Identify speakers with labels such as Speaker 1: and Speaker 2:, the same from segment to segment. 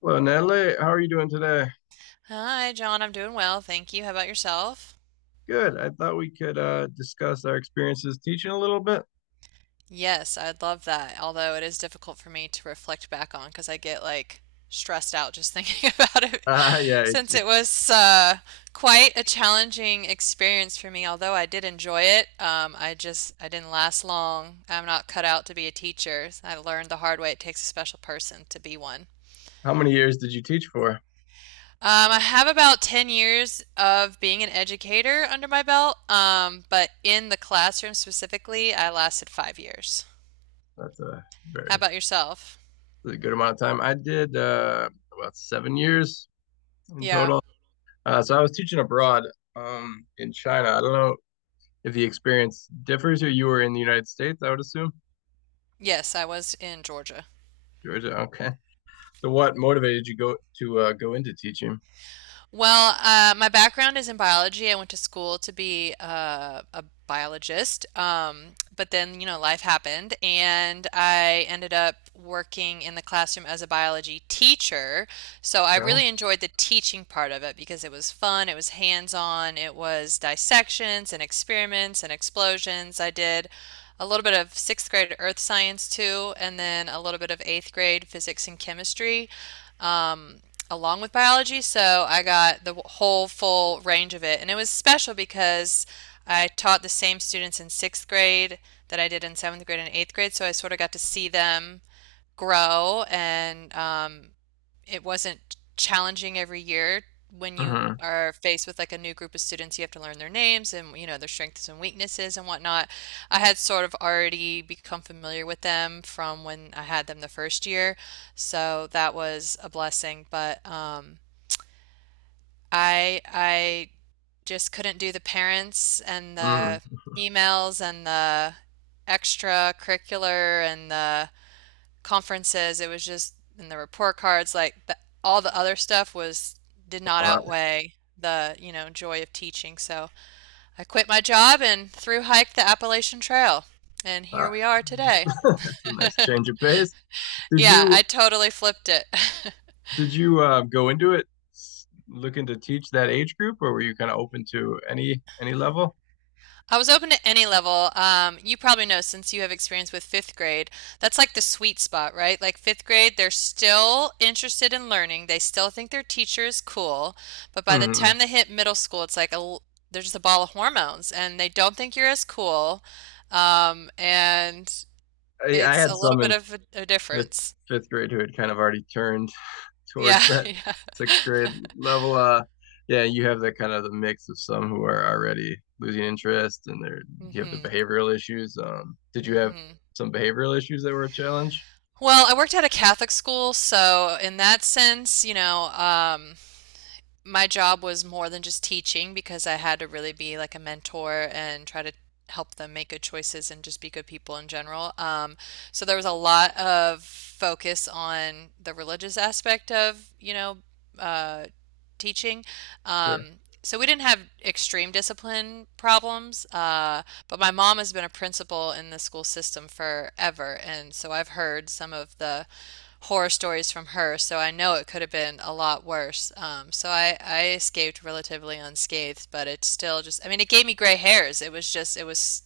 Speaker 1: Well, Natalie, how are you doing today?
Speaker 2: Hi, John. I'm doing well, thank you. How about yourself?
Speaker 1: Good. I thought we could discuss our experiences teaching a little bit.
Speaker 2: Yes, I'd love that. Although it is difficult for me to reflect back on because I get like stressed out just thinking about it
Speaker 1: Yeah.
Speaker 2: since it was quite a challenging experience for me. Although I did enjoy it, I just I didn't last long. I'm not cut out to be a teacher. I learned the hard way it takes a special person to be one.
Speaker 1: How many years did you teach for?
Speaker 2: I have about 10 years of being an educator under my belt, but in the classroom specifically, I lasted 5 years.
Speaker 1: That's a
Speaker 2: How
Speaker 1: very
Speaker 2: about yourself?
Speaker 1: that's a good amount of time. I did about 7 years in
Speaker 2: Yeah.
Speaker 1: total. So I was teaching abroad in China. I don't know if the experience differs or you were in the United States, I would assume.
Speaker 2: Yes, I was in Georgia.
Speaker 1: Georgia. Okay. So what motivated you go to go into teaching?
Speaker 2: Well, my background is in biology. I went to school to be a biologist, but then, you know, life happened, and I ended up working in the classroom as a biology teacher. So I
Speaker 1: Yeah.
Speaker 2: really enjoyed the teaching part of it because it was fun, it was hands-on, it was dissections and experiments and explosions. I did a little bit of sixth grade earth science too, and then a little bit of eighth grade physics and chemistry, um, along with biology. So I got the whole full range of it. And it was special because I taught the same students in sixth grade that I did in seventh grade and eighth grade. So I sort of got to see them grow and it wasn't challenging every year when you
Speaker 1: Mm-hmm.
Speaker 2: are faced with like a new group of students, you have to learn their names and you know their strengths and weaknesses and whatnot. I had sort of already become familiar with them from when I had them the first year, so that was a blessing. But I just couldn't do the parents and
Speaker 1: Mm.
Speaker 2: the emails and the extracurricular and the conferences, it was just in the report cards, like the, all the other stuff was did not
Speaker 1: Wow.
Speaker 2: outweigh the, you know, joy of teaching. So I quit my job and through hiked the Appalachian Trail. And
Speaker 1: Ah.
Speaker 2: here we are today.
Speaker 1: That's a nice change of pace. Did
Speaker 2: Yeah,
Speaker 1: you
Speaker 2: I totally flipped it.
Speaker 1: did you go into it looking to teach that age group, or were you kind of open to any level?
Speaker 2: I was open to any level. You probably know since you have experience with fifth grade, that's like the sweet spot, right? Like fifth grade, they're still interested in learning. They still think their teacher is cool. But by the
Speaker 1: Hmm.
Speaker 2: time they hit middle school, it's like they're just a ball of hormones and they don't think you're as cool. And
Speaker 1: I
Speaker 2: it's
Speaker 1: had
Speaker 2: a little
Speaker 1: some
Speaker 2: bit
Speaker 1: in
Speaker 2: of a
Speaker 1: fifth
Speaker 2: difference.
Speaker 1: fifth grade who had kind of already turned
Speaker 2: Yeah,
Speaker 1: towards that
Speaker 2: yeah.
Speaker 1: sixth grade level. Yeah, you have that kind of the mix of some who are already losing interest, and they're you have the
Speaker 2: Mm-hmm.
Speaker 1: behavioral issues. Did you have
Speaker 2: Mm-hmm.
Speaker 1: some behavioral issues that were a challenge?
Speaker 2: Well, I worked at a Catholic school, so in that sense, you know, my job was more than just teaching because I had to really be like a mentor and try to help them make good choices and just be good people in general. So there was a lot of focus on the religious aspect of, you know, uh, teaching.
Speaker 1: Sure,
Speaker 2: So we didn't have extreme discipline problems, but my mom has been a principal in the school system forever, and so I've heard some of the horror stories from her, so I know it could have been a lot worse. So I escaped relatively unscathed, but it's still just, I mean, it gave me gray hairs. It was just, it was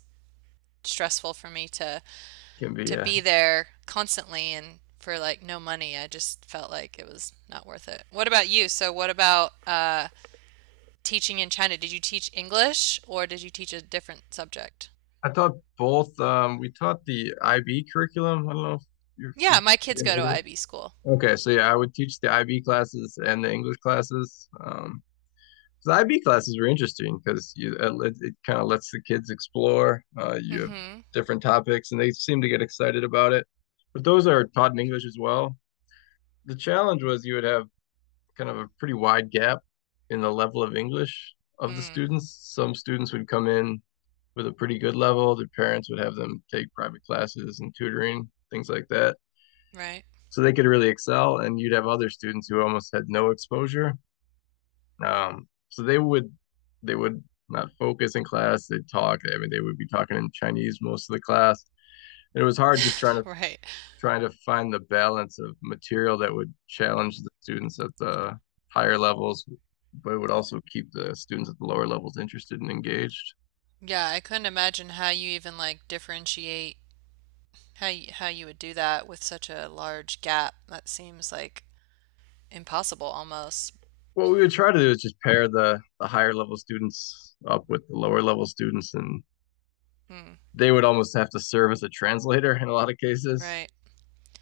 Speaker 2: stressful for me to
Speaker 1: can be
Speaker 2: to be there constantly and for like no money. I just felt like it was not worth it. What about you? So what about teaching in China, did you teach English or did you teach a different subject?
Speaker 1: I taught both. We taught the IB curriculum. I don't know if you're,
Speaker 2: Yeah,
Speaker 1: if
Speaker 2: my kids go to
Speaker 1: you're
Speaker 2: IB school.
Speaker 1: okay. So yeah, I would teach the IB classes and the English classes. The IB classes were interesting because you it kind of lets the kids explore. You have
Speaker 2: Mm-hmm.
Speaker 1: different topics, and they seem to get excited about it. But those are taught in English as well. The challenge was you would have kind of a pretty wide gap in the level of English of the
Speaker 2: Mm,
Speaker 1: students. Some students would come in with a pretty good level. Their parents would have them take private classes and tutoring, things like that.
Speaker 2: right.
Speaker 1: So they could really excel. And you'd have other students who almost had no exposure. So they would not focus in class. They'd talk. I mean, they would be talking in Chinese most of the class. And it was hard just
Speaker 2: Right.
Speaker 1: trying to find the balance of material that would challenge the students at the higher levels, but it would also keep the students at the lower levels interested and engaged.
Speaker 2: Yeah, I couldn't imagine how you even like differentiate how you would do that with such a large gap. That seems like impossible almost.
Speaker 1: What we would try to do is just pair the higher level students up with the lower level students, and
Speaker 2: Mm,
Speaker 1: they would almost have to serve as a translator in a lot of cases
Speaker 2: right.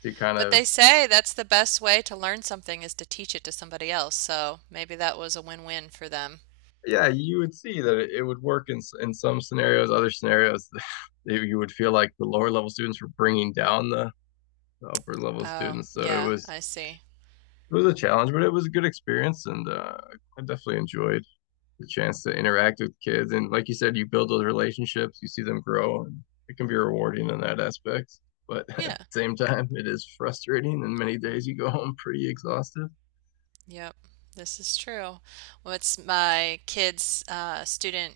Speaker 1: to kind
Speaker 2: But
Speaker 1: of,
Speaker 2: they say that's the best way to learn something is to teach it to somebody else. So maybe that was a win-win for them.
Speaker 1: yeah, you would see that it would work in some scenarios. Other scenarios you would feel like the lower level students were bringing down the upper level
Speaker 2: Oh,
Speaker 1: students. So
Speaker 2: yeah, I see.
Speaker 1: it was a challenge, but it was a good experience. And I definitely enjoyed the chance to interact with kids. And like you said, you build those relationships, you see them grow, and it can be rewarding in that aspect. But at the
Speaker 2: Yeah.
Speaker 1: same time, it is frustrating, and many
Speaker 2: Hmm.
Speaker 1: days you go home pretty exhausted.
Speaker 2: Yep, this is true. What's my kids' student,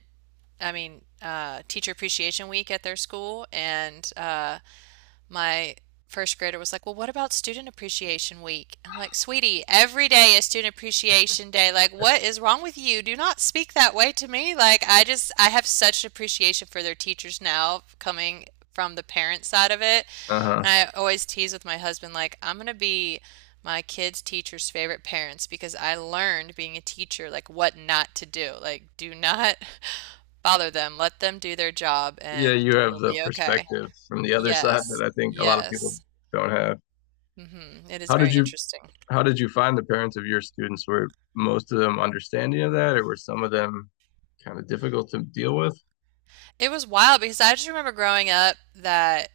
Speaker 2: I mean, teacher appreciation week at their school, and my first grader was like, "Well, what about student appreciation week?" I'm like, "Sweetie, every day is student appreciation day. Like, what is wrong with you? Do not speak that way to me. Like, I just, I have such appreciation for their teachers now, coming from the parent side of it.
Speaker 1: Uh huh.
Speaker 2: And I always tease with my husband, like, I'm gonna be my kids' teacher's favorite parents because I learned being a teacher, like, what not to do. Like, do not bother them, let them do their job,
Speaker 1: Yeah, you
Speaker 2: and
Speaker 1: have
Speaker 2: you'll
Speaker 1: the
Speaker 2: be okay.
Speaker 1: perspective from the other side that
Speaker 2: Yes,
Speaker 1: I think a lot of people
Speaker 2: yes.
Speaker 1: don't have.
Speaker 2: hmm It is
Speaker 1: How did
Speaker 2: very
Speaker 1: you
Speaker 2: interesting.
Speaker 1: how did you find the parents of your students? Were most of them understanding of that, or were some of them kind of difficult to deal with?
Speaker 2: It was wild because I just remember growing up that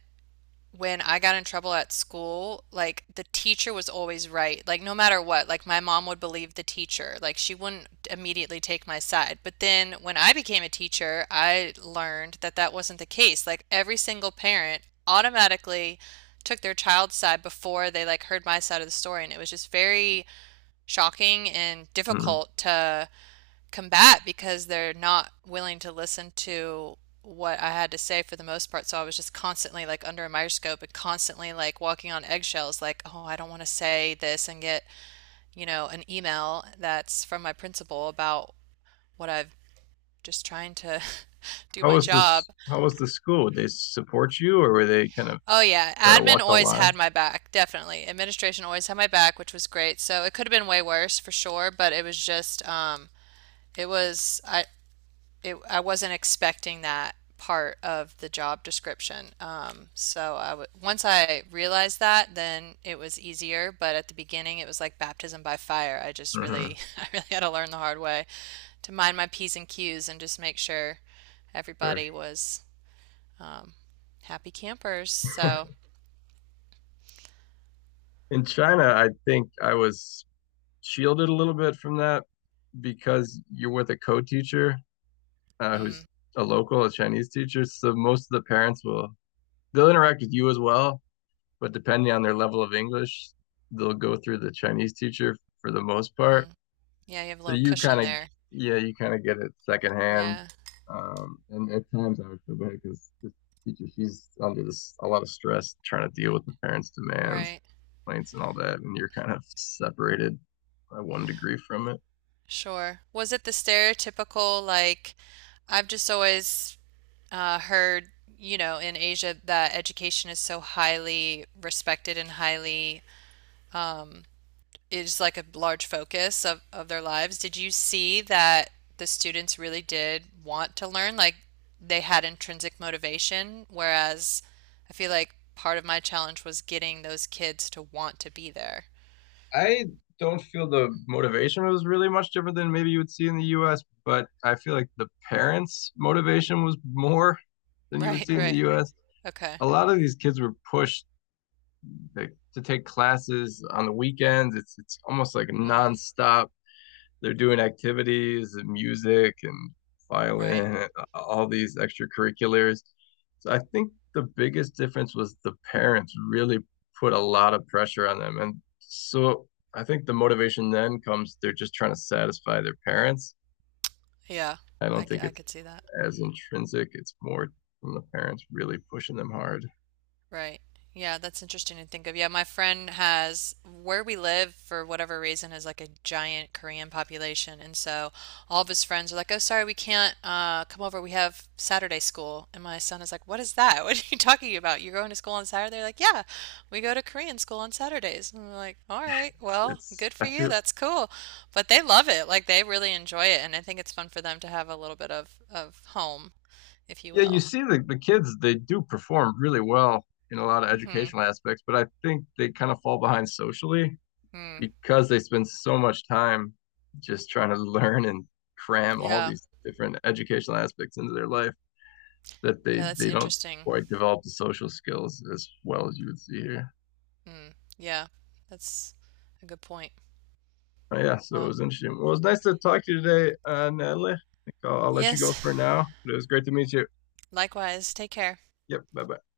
Speaker 2: when I got in trouble at school, like the teacher was always right. Like no matter what, like my mom would believe the teacher. Like she wouldn't immediately take my side. But then when I became a teacher, I learned that that wasn't the case. Like every single parent automatically took their child's side before they like heard my side of the story, and it was just very shocking and
Speaker 1: Mm-hmm.
Speaker 2: difficult to combat because they're not willing to listen to what I had to say for the most part. So I was just constantly like under a microscope and constantly like walking on eggshells, like, oh, I don't want to say this and get, you know, an email that's from my principal about what I've just trying to do
Speaker 1: How
Speaker 2: my
Speaker 1: was
Speaker 2: job.
Speaker 1: this? How was the school? Did they support you, or were they kind of
Speaker 2: Oh yeah,
Speaker 1: try to
Speaker 2: admin
Speaker 1: walk the
Speaker 2: always
Speaker 1: line?
Speaker 2: had my back, definitely. Administration always had my back, which was great. So it could have been way worse for sure, but it was just it was I it, I wasn't expecting that part of the job description. So I w once I realized that, then it was easier. But at the beginning, it was like baptism by fire. I just
Speaker 1: Mhm.
Speaker 2: really, I really had to learn the hard way to mind my P's and Q's and just make sure
Speaker 1: Sure.
Speaker 2: everybody was um, happy campers. So,
Speaker 1: In China, I think I was shielded a little bit from that because you're with a co-teacher
Speaker 2: mm,
Speaker 1: who's a local, a Chinese teacher. So most of the parents will they'll interact with you as well, but depending on their level of English, they'll go through the Chinese teacher for the most part.
Speaker 2: mm, yeah, you have a
Speaker 1: So
Speaker 2: little
Speaker 1: you kind
Speaker 2: cushion
Speaker 1: of,
Speaker 2: there.
Speaker 1: yeah, you kind of get it secondhand.
Speaker 2: Yeah,
Speaker 1: And at times I would feel bad because the teacher, she's under this a lot of stress trying to deal with the parents' demands,
Speaker 2: right.
Speaker 1: complaints and all that, and you're kind of separated by one degree from it.
Speaker 2: Sure. Was it the stereotypical, like, I've just always heard, you know, in Asia that education is so highly respected and highly um, is like a large focus of their lives. Did you see that the students really did want to learn? Like they had intrinsic motivation, whereas I feel like part of my challenge was getting those kids to want to be there.
Speaker 1: I don't feel the motivation was really much different than maybe you would see in the US, but I feel like the parents' motivation was more than you would
Speaker 2: Right,
Speaker 1: see in the
Speaker 2: right.
Speaker 1: US.
Speaker 2: Okay.
Speaker 1: A lot of these kids were pushed, like, to take classes on the weekends. It's almost like
Speaker 2: Mm,
Speaker 1: nonstop they're doing activities and music and
Speaker 2: right.
Speaker 1: violin, all these extracurriculars. So I think the biggest difference was the parents really put a lot of pressure on them. And so I think the motivation then comes they're just trying to satisfy their parents.
Speaker 2: Yeah,
Speaker 1: I
Speaker 2: I,
Speaker 1: don't
Speaker 2: c-
Speaker 1: think
Speaker 2: I
Speaker 1: it's
Speaker 2: could see that.
Speaker 1: as intrinsic, it's more from the parents really pushing them hard.
Speaker 2: Right. Yeah, that's interesting to think of. Yeah, my friend has where we live for whatever reason is like a giant Korean population, and so all of his friends are like, "Oh, sorry, we can't come over. We have Saturday school." And my son is like, "What is that? What are you talking about? You're going to school on Saturday?" They're like, "Yeah, we go to Korean school on Saturdays." And I'm like, "All right,
Speaker 1: It's,
Speaker 2: well,
Speaker 1: it's
Speaker 2: good
Speaker 1: I
Speaker 2: for you.
Speaker 1: feel,
Speaker 2: That's cool." But they love it. Like they really enjoy it, and I think it's fun for them to have a little bit of home, if you
Speaker 1: yeah, you
Speaker 2: will.
Speaker 1: see the kids, they do perform really well in a lot of
Speaker 2: Mm-hmm.
Speaker 1: educational aspects, but I think they kind of fall behind socially
Speaker 2: Mm.
Speaker 1: because they spend so much time just trying to learn and cram all
Speaker 2: Yeah.
Speaker 1: these different educational aspects into their life that
Speaker 2: Yeah, that's
Speaker 1: they don't
Speaker 2: interesting.
Speaker 1: quite develop the social skills as well as you would see here.
Speaker 2: Mm, yeah, that's a good point.
Speaker 1: Yeah, so it
Speaker 2: Well,
Speaker 1: was interesting. Well, it was nice to talk to you today, Natalie. I think I'll let you go for
Speaker 2: yes,
Speaker 1: now, but it was great to meet you.
Speaker 2: likewise. Take care.
Speaker 1: Yep, bye bye.